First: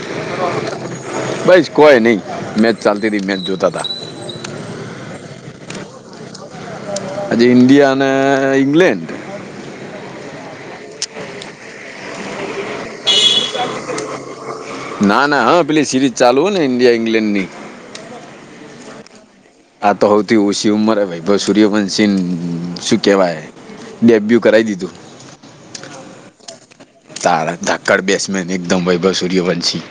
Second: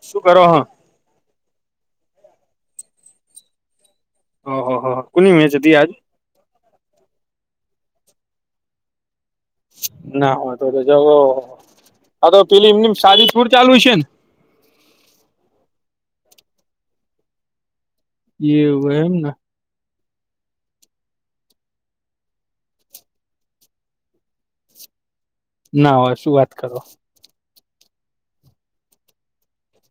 શું કરો હ બસ કોઈ નઈ મેચ ચાલતી હતી મેચ જોતા હતા. ઓ હ કોની મેચ હતી આજ? હજ ઇન્ડિયા અને ઇંગ્લેન્ડ ના હો તો તો જ આ તો પેલી એમ સાડી છૂર [inaudible] ચાલુ છે ને- ના ના હા પેલી સિરીઝ ચાલુ હો ને ઇન્ડિયા ઈંગ્લેન્ડ ન એવું એમ ને. આ તો સૌથી ઓછી ઉંમરે ભાઈ સૂર્યવંશીન શું કેહેવાય? ડેબ્યુ કરાઈ દીધું. ના હોય શું વાત કરો. તાર ધક્કડ બેસમેન એકદમ વૈભવ સૂર્યવંશે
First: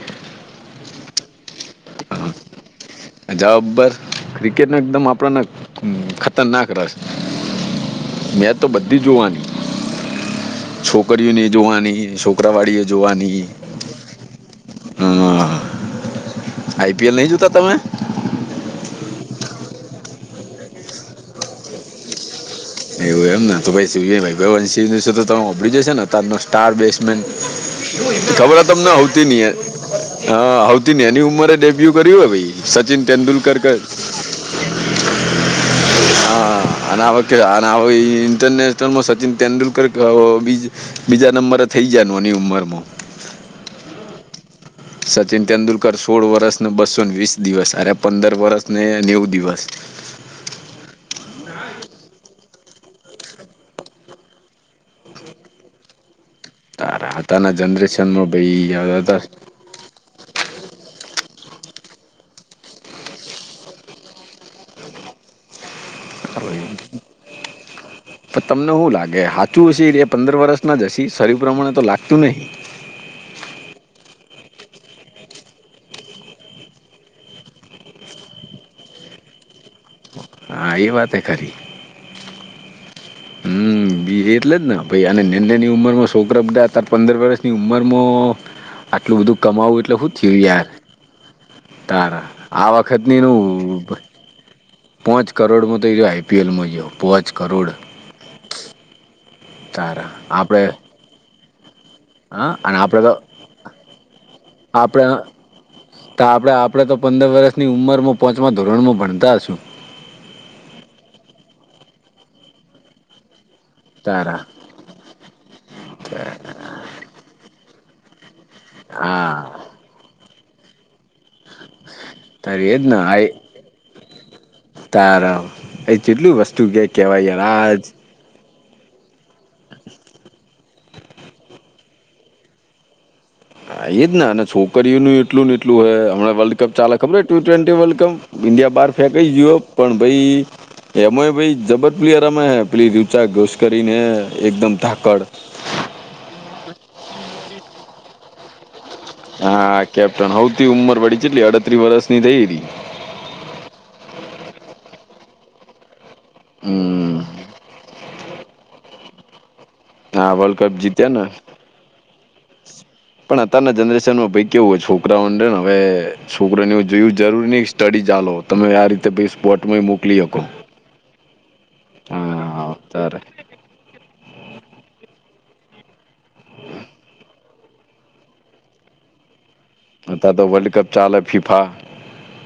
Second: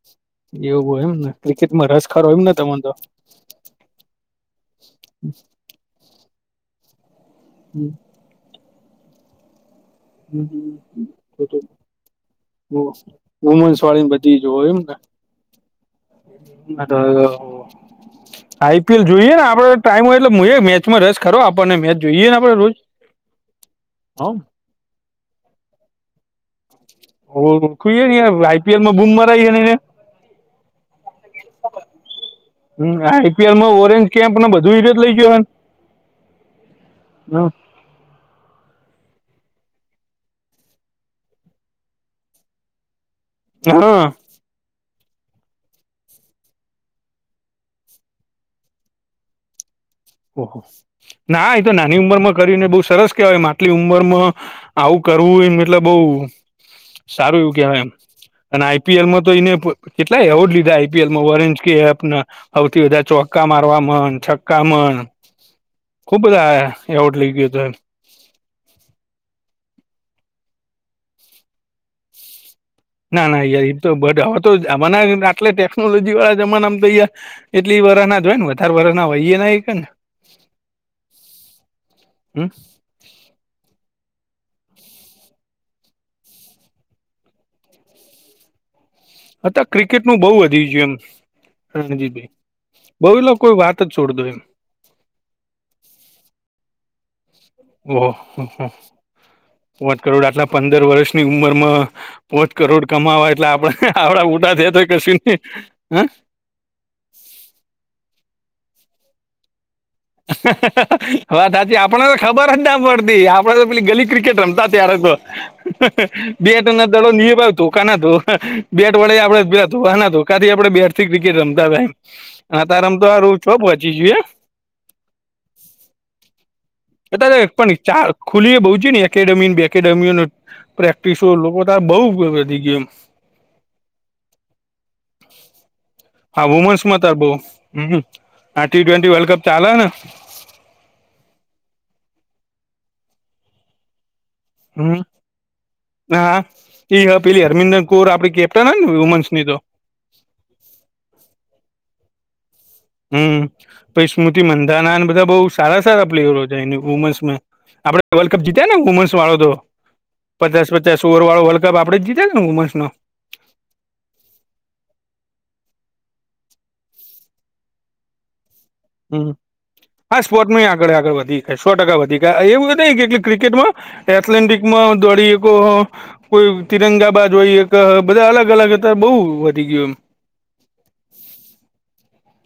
એવું હોય એમને ક્રિકેટમાં રસ ખોય એમ ને તને તો જબ્બર ક્રિકેટને એકદમ આપણને ખતરનાક રસ. હમ. મેંચ તો બધી જોવાની. છોકરીઓને તો જોવાની છોકરાવાળી એ જોવાની ન સ્વાળી [unintelligible] [inaudible] બધી જો એય એમને આઈપીએલ નહીં જોતા તમે આઈપીએલ જોઈએ ને આપડ ટાઈમ હોય એટલે મેચમાં રસ ખરો આપણને મેચ જોઈએ ને આપડે રોજ એવું એમ ને તો ભાઈ શિવ ભગવાન શિવ તો તો સંભાળ્યું જ હશે ને સ્ટાર બેસમેન ઓળખુંએ ને યાર ખબર તમને આઈપીએલમાં બૂમ આવતી મરાઈ નહ. ને [inaudible] હા આવતી ને એની ઉંમરે ડેબ્યુ કર્યું હો ભાઈ સચિન તેંદુલકર આઈપીએલમાં ઓરેન્જ કેમ્પ ને બધુંય ઈ રહ્યો જ લઈ ગયોને. કે ઇન્ટરનેશનલમાં સચિન તેંડુલકર બીજ બીજા નંબરે થઈ જયા નાની એની ઉંમર માં. છેનો [inaudible] સચિન તેંદુલકર સોળ વર્ષને બસોને વીસ દિવસ અરે પંદર વર્ષને નેવ દિવસ ઓહ ના એ તો નાની ઉંમરમાં કરીને બહુ સરસ કેવાય આટલી ઉંમરમાં આવું કરવું એ એટલે બઉુ તારા સારું હતાના એવું કેવાય એમ જનરેશનમાં અને ભાઈ હવે આઈપીએલમાં તો એઈને કેટલા એવોર્ડ લીધા આઈપીએલમાં, ઓરેન્જ કેપ ને સૌથી બધા ચોક્કા મારવામાં અને છક્કા મર ખુબ બધા એવોર્ડ લઇ ગયો તો એમ. પણ તમને હું લાગે, હાચું હશે એ રહ્યા પંદર વર્ષના જ હશે, શરીર પ્રમાણે તો લાગતું નહી. ના, ના યાર ઈ તો બડા હોતો જ [unintelligible] આટલે ટેકનોલોજી વાળા જમાનામાં તો યાર એટલી વરહના જ હોય ને, વધારે વરહના હોઈ એ ના હઈશે ને. હા એ વાત એય ખરી. હમ્મ. હમ્મ. બી એટલે જ ને, ભઈ એને નેનની ઉંમરમાં સોકરા બધા અતાર પંદર વર્ષની ઉંમરમાં આટલું બધું અત્યારે કમાવવું એટલે ક્રિકેટ હું નું બહુ થયું વધી યાર? ગયું એમ તારા, રણજીતભાઈ આ બહુ વખતની એટલે નું કોઈ વાત જ છોડ દો એમ પોંચ કરોડમાં તો ઈ આઈપીએલમાં ગયો, પોંચ કરોડ. ઓહોહો. પોંચ તારા કરોડ આટલા આપણે પંદર વર્ષની ઉંમરમાં હા પોંચ અને કરોડ આપણે તો કમાવા એટલે આપડે, આવડા થયા તોય કશું નહીં. હા. અને આપણે તો પંદર વર્ષની ઉંમરમાં પોંચમાં ધોરણમાં ભણતા હશું. હવે સાચી, આપડા ને તો ખબર જ ના પડતી. આપ ણે તો પેલી ગલી ક્રિકેટ તારા રમતા ત્યારે તો, બેટ ને દડોય [unintelligible] બેટ વડે હા આપડે [unintelligible] ધોકા દીએ આપણે બેટ થી ક્રિકેટ રમતા તારી તા, [unintelligible] તાર, એ જેટલું વસ્તુ કે કેવાય ય રાજ ખુલીએ બહુ છે ને, એકેડેમીન, બેડેમીઓ, પ્રેક્ટિસો લોકો આ બઉ બધી ગેમ આ એ જ ને, અને છોકરીઓનું એટલું ને એટલું હે, હમણા હા વર્લ્ડ કપ ચાલે વુમન્સમાં તાર ખબર બઉ ટી ટ્વેન્ટી વર્લ્ડ હમ કપ? આ ઈન્ડિયા ટી બાર ટ્વેન્ટી વર્લ્ડ ફેંકાય કપ ગયું યું, ચાલે ને પણ ભઈ એમાંય ભઈ જબર પ્લેયર રમાય હે પેલી રુચા ઘોસ કરીને એકદમ હમ ધાકડ. હા. એ પેલી હરમિંદર કોર આપડી કેપ્ટન હોય ને વુમન્સ ની તો હા કેપ્ટન, હઉથી ઉંમર વડી, ચેટલી અડત્રી વર્ષ ની થઈ હતી. હમ્મ, પછી સ્મૃતિ મંદાના બધા બઉ સારા-સારા પ્લેયરો જાયને હમ વુમન્સ મે. આપડે વર્લ્ડ કપ જીત્યા ને વુમન્સ વાળો તો? હા વર્લ્ડ કપ પચાસ-પચાસ જીત્યા ઓવર ને વાળો વર્લ્ડ કપ આપડે જીતા ને વુન્મસ માં? પણ અતારના જનરેશન માં ભઈ કેવું હોય, છોકરાઓ અંદર હવે છોકરા ને જોયું જરૂરી [unintelligible] તમે આ રીત હમ્મ. હા સ્પોર્ટ માં આગળ-આગળ વધી ગયા, સો ટકા વધી ગયા, હા એવું નથી અત્યારે ખાલી ક્રિકેટમાં એથ્લેન્ટિકમાં દોડીકો કોઈ તિરંગાબાજ હોય, એક બધા અલગ-અલગ હતા બહુ વધી ગયું એમ. અતાર તો વર્લ્ડ કપ ચાલે ફીફા.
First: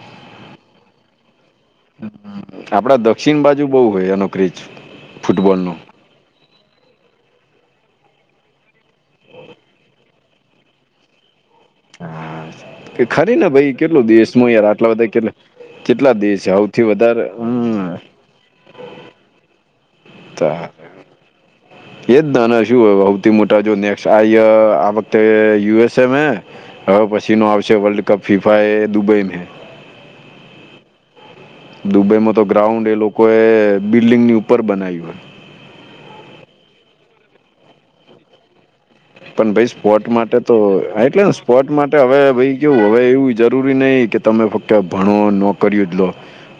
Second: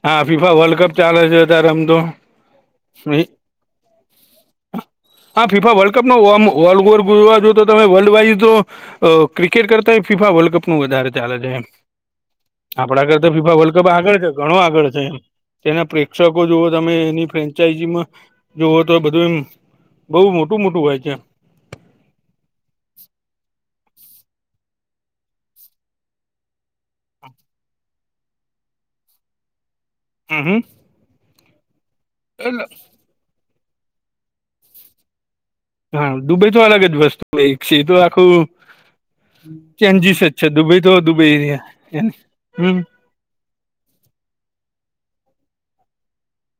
હા ફીફા વર્લ્ડ કપ ચાલે છે. આપડા દક્ષિણ બાજુ બહુ હોય એનો ક્રેઝ [unintelligible] હા ફૂટબોલનો ફીફા વલ્ડ કપ માં ઓમ ઓવર [unintelligible] તો તમે વર્લ્ડ વાઈઝ જો અહ ક્રિકેટ કરતા એય ફીફા વર્લ્ડ કપમાં વધારે ચાલે છે એમ. હા કે આપણા કરતા તો ખરી ને ફીફા ભાઈ વર્લ્ડ કપ કેટલું આગળ છે, દેશમાં ઘણો યાર આગળ આટલા છે બધા એમ. કેટલા તેના કેટલા પ્રેક્ષકો દેશ છે જોવો સૌથી તમે, વધારે એની હમ ફ્રેન્ચાઈજીમાં જોવો તો બધું એમ બઉ મોટું-મોટું હોય છે. [inaudible] એજ [unintelligible] હૌથી મોટા જો નેક્સ આય આ વખતે યુ એસ એ મે હવે પછીનો આવશે વર્લ્ડ કપ ફીફા એ દુબઈ મે. હમ્મ-હમ્મ. દુબઈમાં તો ગ્રાઉન્ડ એ લોકો એ બિલ્ડિંગની ઉપર બનાયું હોય. હા દુબઈ તો અલગ જ વસ્તુ છે તો આખું પણ ભાઈ સ્પોર્ટ ચેન્જીસ જ માટે છે તો દુબઈ એટલેને દુબઈ સ્પોર્ટ માટે હમ હવે ભાઈ કેવું હમ હવે એવું જરૂરી નહી કે તમે ફક્ત ભણો નોકરીઓ જ લો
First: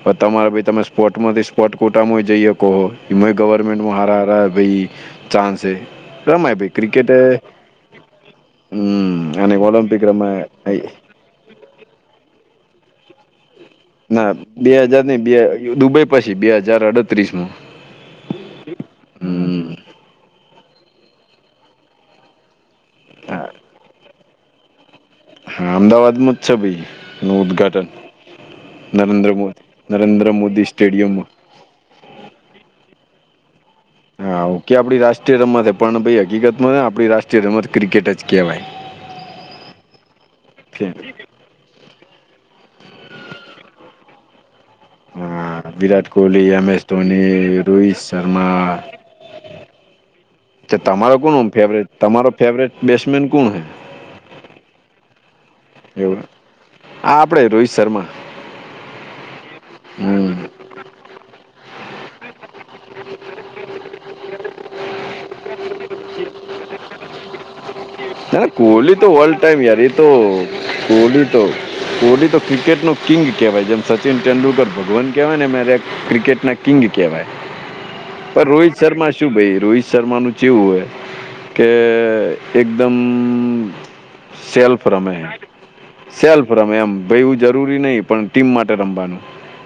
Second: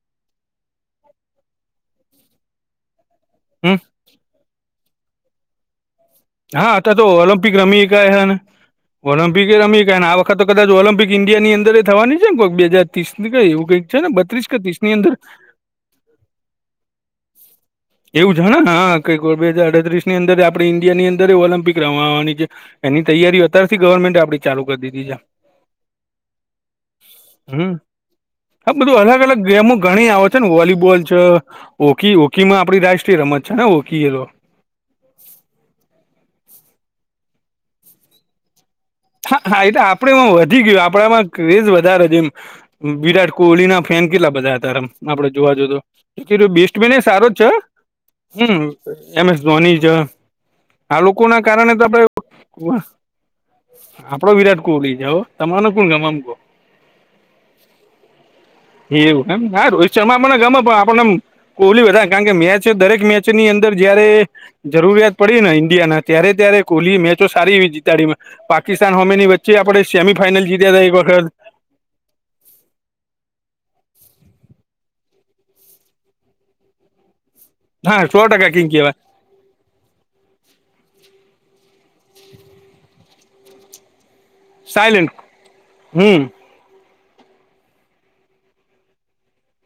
હ તમારે ભાઈ તમે સ્પોટમાંથી સ્પોટ કૂટામાંય જઈએ કહો? એમ ગવર્મેન્ટમાં હાર આ રહા ભાઈ ચાસ છે. રમાય ભાઈ હા તો ક્રિકેટ ઓલમ્પિક રમી્યાયા હમ ઓલિમ્પિક અને એ રમી કાય ઓલમ્પિક ને આ વખત તો રમાય કદાચ આઈ- ઓલિમ્પિક ઈન્ડિયાની અંદર એ થવાની છે ક બે હજર ત્રીસ કઈ એવું કઈક? ના બે હાજાર ની બે દુબઈ પછી બે હાજાર અડત્રીસ માં એવું જાણા હા બે હજર અડત્રીસ ની અંદર આપણે ઈન્ડિયા ની અંદર ઓલમ્પિક રમાવાની છે એની હા તૈયારીઓ અત્યારથી ગવર્મેન્ટ આપડી ચાલુ કરી દીધી છે. હા અમદાવાદમાં જ છે ભાઈ નું ઉદ્ઘાટન હા બધું અલગ અલગ ગેમો ઘણી આવે છે ને મોદી વોલીબોલ સ્ટેડિયમ છે. ઓકી ઓકી માં આપડી રાષ્ટ્રીય રમત છે ને ઓકી એ તો હાકે આપડી રાષ્ટ્રીય રમત પણ ભ હકીકત ને આપણી રાષ્ટ્રીય રમત ક્રિકેટ જ કેવાય. હા હા એટ આપડેમાં વધી ગયું આપડામાં ક્રેઝ વધારે જેમ વિરાટ કોહલી ના ફેન કેટલા બધા હતાારમ આપડે જોવા જ હા તો વિરાટ કોહલી બ એમ બેસ્ટ એસ બેન સારો જ છે ધોની રોહિત હમ શર્મા એમ એસ ધોની જ તમારો કોણ ફેવરેટ તમારો ફેવરેટ આપડે બેટ્સમેન કોણ હ આપડો વિરાટ કોહલી જાઓ તમાર એવું હા આપડે રોહિત શર્મા એ એવું એમ ના છે એમાં હમ આપને ગમે આપણનેમ કોહલી બધા કારણ કે મેચ દરેક મેચની અંદર જયારે જરૂરિયાત પડી ને ઈન્ડિયા ના ત્યારે ત્યારે કોહલી મેચો સારી જીતાડી ના ના પાકિસ્તાન કોહલી તો હોમેની વર્લ્ડ વચ્ચે ટાઈમ યાર આપણે એ તો સેમીફાઈનલ જીત્યા હતા એક કોહલી તો. કોહલી તો ક્રિકેટ નો કિંગ કેવાય જેમ સચિન તેડુલકર ભગવાન કેહેવાય ને ક્રિકેટના કિંગ કવાય વખત હા સો પણ ટકા કિંગ રોહિત કહેવાય શર્મા શું ભાઈ રોહિત શર્માનું જેવું હોય કે એક એકમ સેલ્ફ સાયલેન્ટ રમે હમ સેલ્ફ રમે એમ ભ એવું જરૂરી નહી પણ ટીમ માટે રમવાનું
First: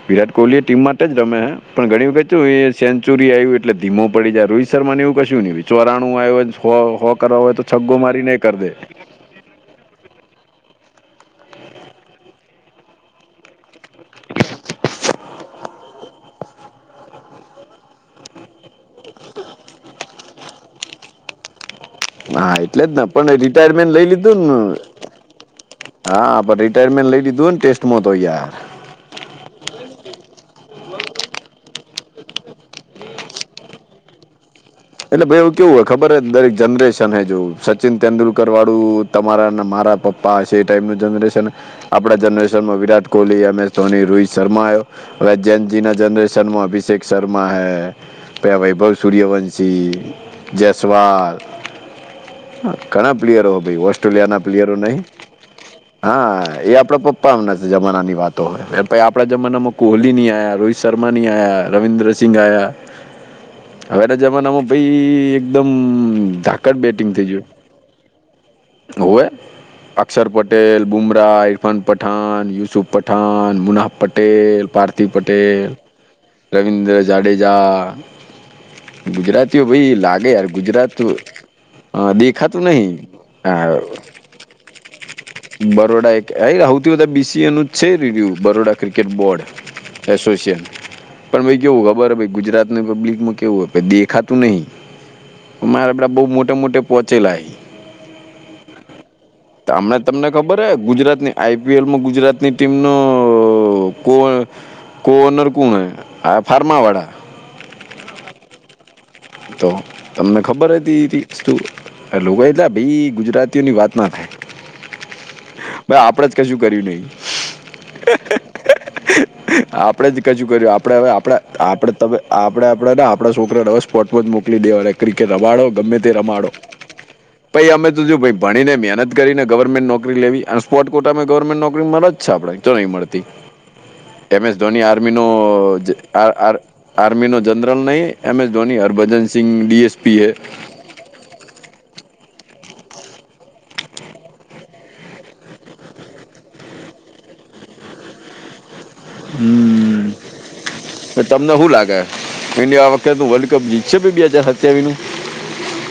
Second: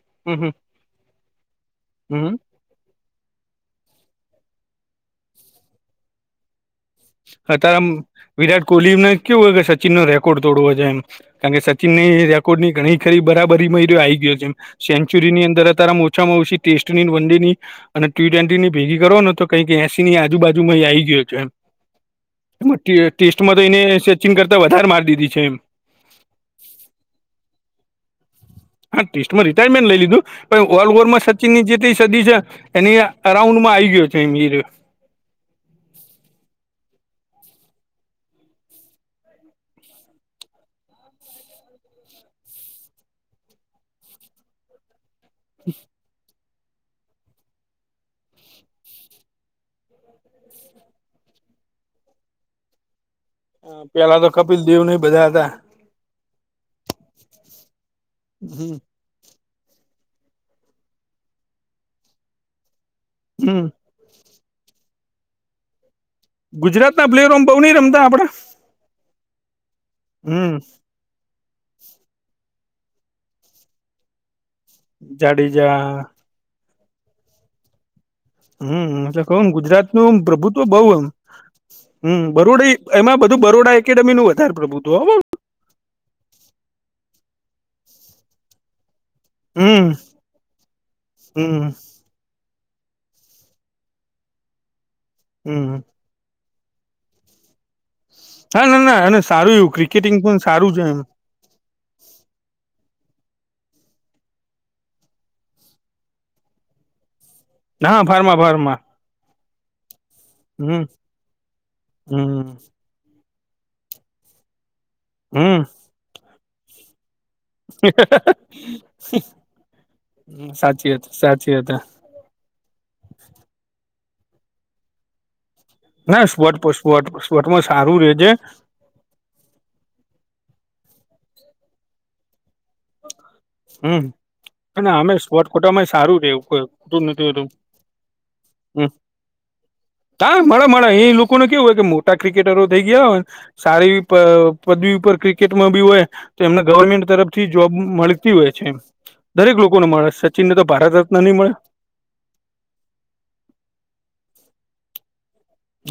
વિરાટ હમ હમ કોહલી એ ટીમ માટે જ રમે હે પણ ઘણી હમ કતું. સેન્ચુરી આવ્યું એટલે ધીમો પડી જાય રોહિત શર્માને એવું કશુંયું નહીં ચોરાણું આવ હો હો કરવા હોય તો. અત્યારે છગ્ગો મારીને એ કરી વિરાટ દે કોહલી ને કેવું હોય કે સચિન નો રેકોર્ડ તોડવો છે એમ. કારણ કે સચિન ની રેકોર્ડની ઘણી ખરી બરાબર મિ્યો આ આવી ગયો છેમ. સેન્ચુરી ની અંદર અતારમાં ઓછામાં ઓછી ટેસ્ટની વન ડે ની અને ટી ટ્વેન્ટી ની ભેગ કરો ને તો કઈક એસી ની આજુબાજુ એ આવી ગયો છે એમ હા એમાં એટલે જ ને પણ ટેસ્ટમાં તો એને રિટાયરમેન્ટ લઈ સચિન લીધું કરતા નેને વધારે માર દીધી છે એમ હા પણ રિટાયરમેન્ટ લઈ લીધું ને ટેસ્ટ મો તોય યાર હા ટેસ્ટમાં રિટાયરમેન્ટ લઈ લીધું પણ ઓલ ઓવરમાં સચિન ની જેટ સદી છે. એની અ રાઉન્ડ માં આવી ગયો છે એયો એટલે ભાઈ એવું કેવું હોય ખબર દરેક જનરેશન હ જોવું સચિન તેંદુલકર વાળું. તમારા અને મારા પપ્પા હશે એ ટાઈમનું જનરેશન આપણા જનરેશનમાં વિરાટ કોહલી એમ એસ ધોની રોહિત શર્મા આવ્યો. હવે જયજી ના જનરેશનમાં અભિષેક શર્મા હૈ પ વૈભવ સૂર્યવંશ પછી જૈસવાલ. ઘણા પ્લેયરો હો ભાઈ પેલા તો ઓસ્ટ્રેલિયાના કપિલ પ્લેયરો દેવ ને નહીં. બધા હતા હા એ આપડે પપ્પામના જમાના ની વાતો હોય. પ આપણા જમાનામાં કોહલી નની આયા રોહિત શર્મા નહી આયા રવિન્દ્રસિંહ આયા હમ એજમાનામાં પ એકદમ ધાકડ ગુજરાતના બેટિંગ થઈ પ્લેયરો ગયું આમ બહુ નહી રમતા આપડા હોય અક્ષર હમ પટેલ બુમરાહ ઇરફાન પઠાન યુસુફ પઠાન મુનાહફ પટેલ પાર્થ પટેલ જાડેજા રવિન્દ્ર જાડેજા હમ તો કમ ગુજરાતીઓ ગુજરાત ભાઈ નું લાગે યાર પ્રભુત્વ બઉ ગુજરાત એમ હમ દેખાતું બરોડી નહી એમાં બધું બરોડા હા એકેડેમી નું વધારે પ્રભુત્વ બરોડા એક સૌથી બધા બીસીએ નું છે રીુ બઠરોડા ક્રિકેટ હમ બોર્ડ એસોસય પણ હમ કેવું ખબર ગુજરાત ને પબ્લિક મૂકી કેવય પે દેખા તોું નહીં હમ આપડા બઉુ મોટે મોટે પહોંચેલાય. ના ના ના એને સારું એવું હમણાં ક્રિકેટિંગ તમને પણ ખબર સારું હે છે, એમ. ગુજરાતની આઈપીએલમાં ગુજરાતની ટીમનો.. તો કો કોનર કોણ હ હા ફાર્માવાડા. ના ફર્મા ફર્મા... તો તમને ખબર હતી લોકો હમ એટલે ભાઈ ગુજરાતી. તેની વાત ના થાય. હમ.. આપડે જ કશું કર્યું નહીિ. આપડે જ કજું કર્યું સાચી આપડે હવે હતી આપણે સાચી હતી આપડે.. તમે આપણે આપડે ને આપણા છોકરાને રવે સ્પોટમાં જ મોકલી દેવાય ક્રિકેટ રમાડો. ગમે તે ના રમાડો સ્પોટ સ્પોટ સ્પોટમાં ભાઈ અમે સારું રે તો છે ભણીને મન.. કરીને ગવર્મેન્ટ નોકરી લેવી અને સ્પોટ કોટામાં ગવર્મેન્ટ નોકરી મળ જ છે આપડે તો નહી મળતી. હમ. એમ એસ ધોની અને આર્મી અમે નો સ્પોટ કોટામાં સારું રેવું કોઈ ખોટું નથી આર્મી નો હોતું જનરલ નહીિ M S Dhoni. Harbhajan Singh DSP હૈ. મારા એ લોકોને કેવું હોય કે મોટા ક્રિકેટરો થઈ ગયા હોય. સારી પદવી ઉપર ક્રિકેટમાં બી હોય તો એમના ગવર્મેન્ટ તરફ. થી જોબ મળતી હોય છે, એમ દરેક લોકોને મળે સચિન ને તો ભારત રત્ન નહી મળે. ઇડ વખ વર્લ્ડ કપ જીતશેી બે હજાર સત્યાવીું.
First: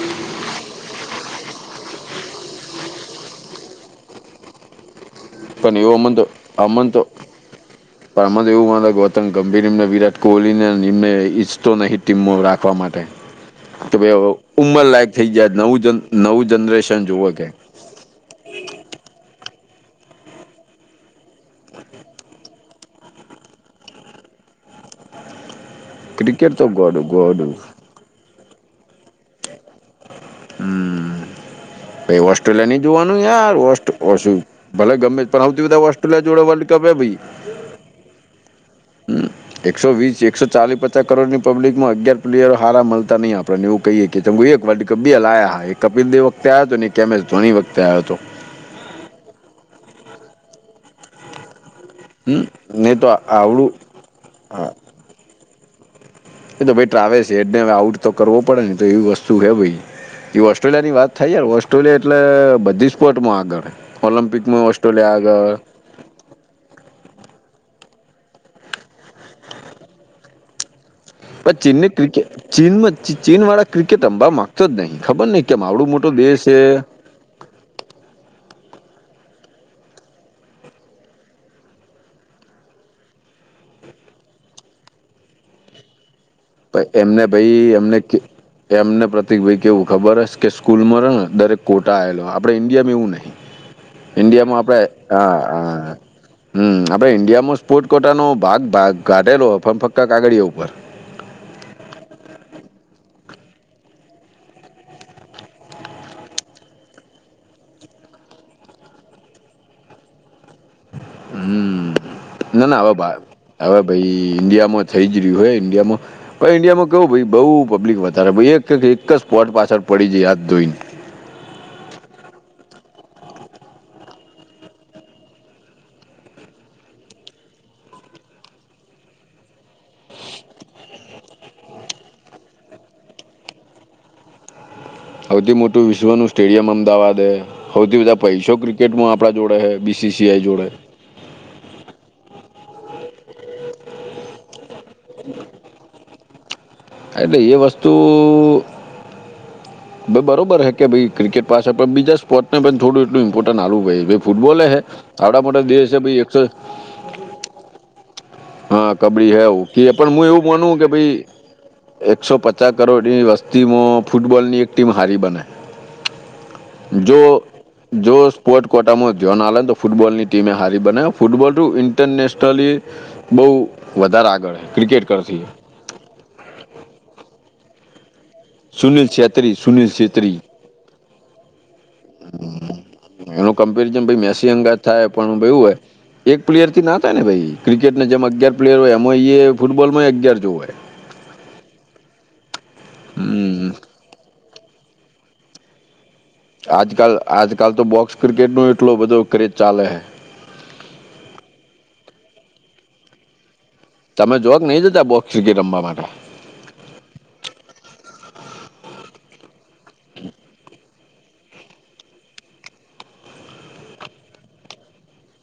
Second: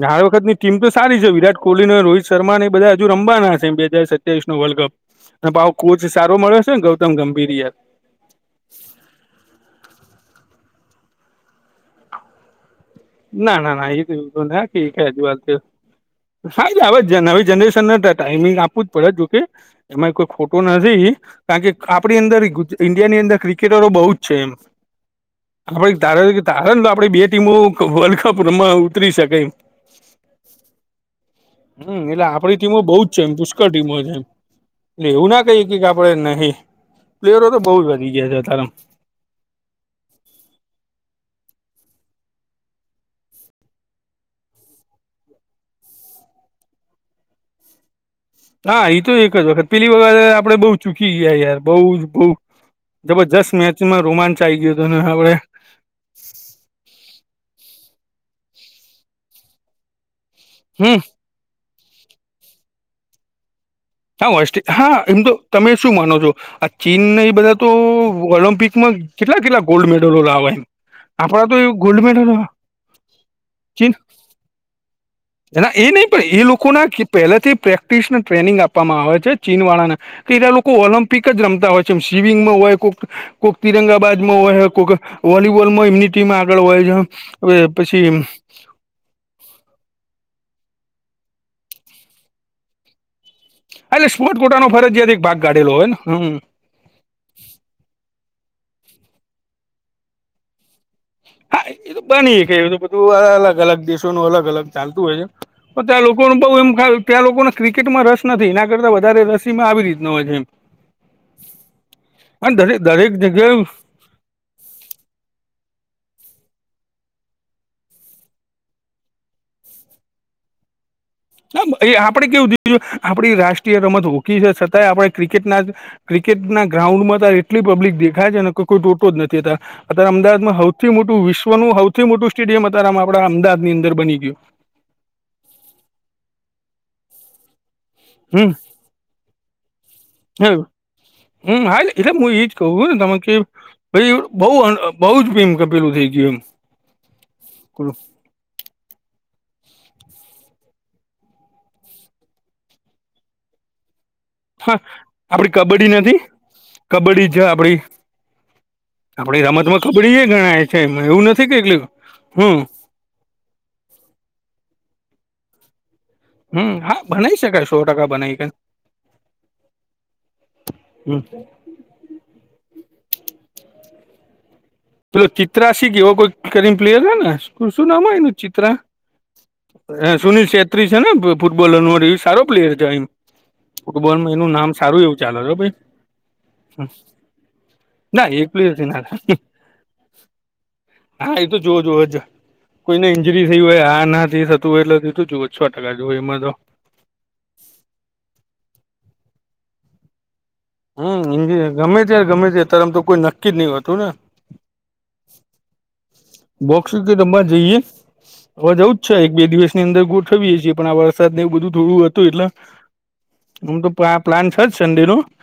હર વખત ની ટીમ તો સારી છે, વિરાટ કોહલી ને રોહિત શર્મા બધા હજ રવાના છે બે હજ સત્યાવીસ નો વર્લ્ડ કપ. અને પાવ પણઓ કોચ અમન તો સારો મળ્યો છે ને અમન તો. ગૌતમ ગંભીર યાર પણ અમ તો એવુંંધ કેતંગ ગંભીર એમને વિરાટ કોહલીને એમને ઈચ્છતો નહીં ટીમો રાખવા માટે. ના ના ના કે એ તો ભાઈ હવે એવધું જ વાત હા હ ઉંમર લાયક થઈ જાય નવું જન નવું જનરેશન જ જ જુઓ હવે કે જનરેન. ટાઈમિંગ આપવું જ પડે જોકે. એમાં કોઈ ખોટો નથી કારણ કે આપણી અંદર ઈન્ડિયા ની અંદર ક્રિકેટરો બહુ જ છે, એમ. [inaudible] આપ તણ ક્રિકેટ તારણ તો ગોડ આપ બે ગોડ ટીમો વર્લ્ડ કપ ર ઉતરી શકેાય. હમ... હમ એટલે આપણી ઓસ્ટ્રેલિયા નની ટીમો બહુ જ જોવાનું છે એમ યાર પુષ્કળ ઓ ટીમો છે એમ ભલે એટલે ગમે એવું પણ બધા ઓસ્ટ્રેલિયા જોડે વર્લ્ડ. કમે બી! ફ્લેરો તો બહુ જ વધી ગયા છે, અ તાર. હમ.. એકસો વીસ એકસો ચાલી પચાસ કરોડની પબલિક માં અગયાર પ્લેયરો હારા મળતા નહીં આપણને એવું કહીએ. કે ચંગું એક વલ્ડ કપ બી હલાયા હ એ કપિલ દેવ વખતે આવ્યો હતો ને એક એમ એસ ધોની વખતે આવ્યો હતો. હા એ તો એક જ વખત પેલી વખત આપડે બહુ ચૂકી ગયા યાર. બહુ જ બહ હમ નહીં તો જબરજસ્ત આવડું મેચમાં રોમાંચ આ આવી ગયો હતો અને આપડે.. એ તો ભાઈ ટ્રાવેલ્સ એેડને આઉટ તો કરવો પડે ને તો એવી વસ્તુ હે ભાઈ એવી ઓસ્ટ્રેલિયાની હમ વાત.. હાય યાર ઓસ્ટ્રેલિયા એટલે બધી સ્પોર્ટમાં આગળ હા ઓસ્ટ ઓલમ્પિકમાં હા ઓસ્ટ્રેલિયા એમ તો આગળ. તમે શું માનો છો આ ચીનને એ બધા તો ઓલમ્પિકમાં કેટલા કેટલા ગોલ્ડ મેડલો લાવવા એમ. આપડ તો એ ગોલ્ડ મેડલ હોય. ચીન ચીન વાળા ક્રિકેટ અંબાવા માંગતો જ નહિ ખબર નહ કેમ? આવડું મોટો દેશ છે. પહેલાથી પ્રેક્ટિસને ટ્રેનિંગ આપ. આપવામાં આવે છે ચીન વાળાને તો એ લોકો ઓલિમ્પિક જ રમતા હોય છે શિવિંગમાં હોય કોઈ. કોઈક તિરંગાબાજ માં હોય કોઈક વોલીબોલ માં એમની. માં આગળ હોય છે એમને હવે ભાઈ એમને પછી. એમને પ્રતિકભાઈ કેહેવું ખબર હ કે સ્કૂલમાં રહે દરેક કોટા આવેલો આપણે ઈન્ડિયામાં એવું નહીં. એટલે સ્પોર્ટ ઇન્ડિયામાં કોટાનો આપડે ફરજિયાત એક ભાગ હ કાઢેલો હોય હા. ને હમ આપડે ઈન્ડિયામાં સ્પોર્ટ કોટા નો ભાગ ઘાઢેલો ફક્ કાગળઓ ઉપર. હા એ તો બની કે બધું અલગ અલગ દેશો નનું અલગ અલગ ચાલતું હોય છે. પણ ત્યાં લોકોનું બઉ એમ ત્યાં લોકોનો ક્રિકેટમાં રસ નથી એના કરતા વધારે રસીમાં આવી રીતનું હોય છે એમ. હમ અને ના દરેક ના હવે દરેક ભા જગ્યાએ હવે ભાઈ ઈન્ડિયામાં થઈ જ રહ્યું હોય ઈન્ડિયામાં [unintelligible] ઈન્ડિયામાં કેવું ભાઈ બઉ પબ્લિક વધારે એક એક જ સ્પોટ પાછળ પડી જાય હાથ ધોઈને. એ આપડે [unintelligible] આપણી રાષ્ટ્રીય રમત હોકી છે છતાંય આપણે ક્રિકેટના ક્રિકેટના ગ્રાઉન્ડમાં એટલી પબ્લિક દેખાય છે ને [unintelligible] જ નથીતા અત્યારે અમદાવાદમાં હૌવથી મોટું વિશ્વનું હૌવથી મોટું સ્ટેડિયમ [unintelligible] અમદાવાદની અંદર બની ગયું. હૌવથી મોટું વિશ્વનું સ્ટેડિયમ અમદાવાદ દે હૌવથી બધા હમ પૈસો ક્રિકેટમાં આપડા જોડે હે બીસીસીઆઈ હમ જોડે હમ હા એટલે હું એજ કહું [unintelligible] બઉ બઉ જ ભીમ કપેલું થઈ ગયું એમ. એટલે એ વસ્તુ [unintelligible] બરોબર હ કે ભાઈ ક્રિકેટ પાસે પણ બીજા સ્પોર્ટને પણ થોડું એટલું ઈમપર્ટન્ટ [unintelligible] ફૂટબોલે હે હા આવડા આપડી મોટા દેેશ કબડ્ડી છે નથી ભાઈ એકસો કબડ્ડી છે આપણી હા કબડી હેવ કે પણ હું એ એવું ગણાય માનું છે કે એમ ભાઈ એવું નથી કે એટલે એકસો હમ પચાસ કરોડની વસ્તીમાં ફૂટબોલની એક ટીમ હારી બને. હમ હા જો ભનાઈ શકાય સો ટકા જો બનાવી સ્પોર્ટ કોટામાં [unintelligible] તો ફૂટબોલની ટીમે હારી બનાવ હમ ફૂટબોલ [unintelligible] બઉ વધારે આગળ. ક્રિકેટ પેલો કરતી ચિત્રાશી કે એવો કોઈ કરીમ પ્લેયર [unintelligible] શું નામ હોય એનું સુનિલ છેત્રી સુનિલ છેત્રી સુનિલ છેત્રી છે ને ફૂટબોલર એ સારો પ્લેયર છે એનું [unintelligible] ફૂટબોલમાં મેસી એનું નામ અંગાત સારું થાય એવું ચાલે [unintelligible] છે ભાઈ હોય. એક પ્લેયરથી ના થાય ને ભાઈ ક્રિકેટને જેમ ના એક અગિયાર પ્લેયર છે હોય ના એમાં ફૂટબોલમાં અગિયાર જો હોય. હા એ તો જુઓ જુઓ જ કોઈને ઈન્જરી થયું હમ હોય આના થી થતું હોય એટલે [unintelligible] એમાં તો આજકાલ આજકાલ તો બોક્સ ક્રિકેટનો એટલો બધો ક્રેજ ચાલે છે. હમ ગમે [unintelligible] તો કોઈ નક કેની વા તું ને તમે જો નહી જતા બોક્સીકી રમવા માટે? બોક્સીકી રમવા જઈએ [unintelligible] એક બે દિવસની અંદર ગોઠવીએ છીએ પણ આ [unintelligible] એવું બધું થોડું હતું એટલે એમ તો પ્લાન છે [unintelligible]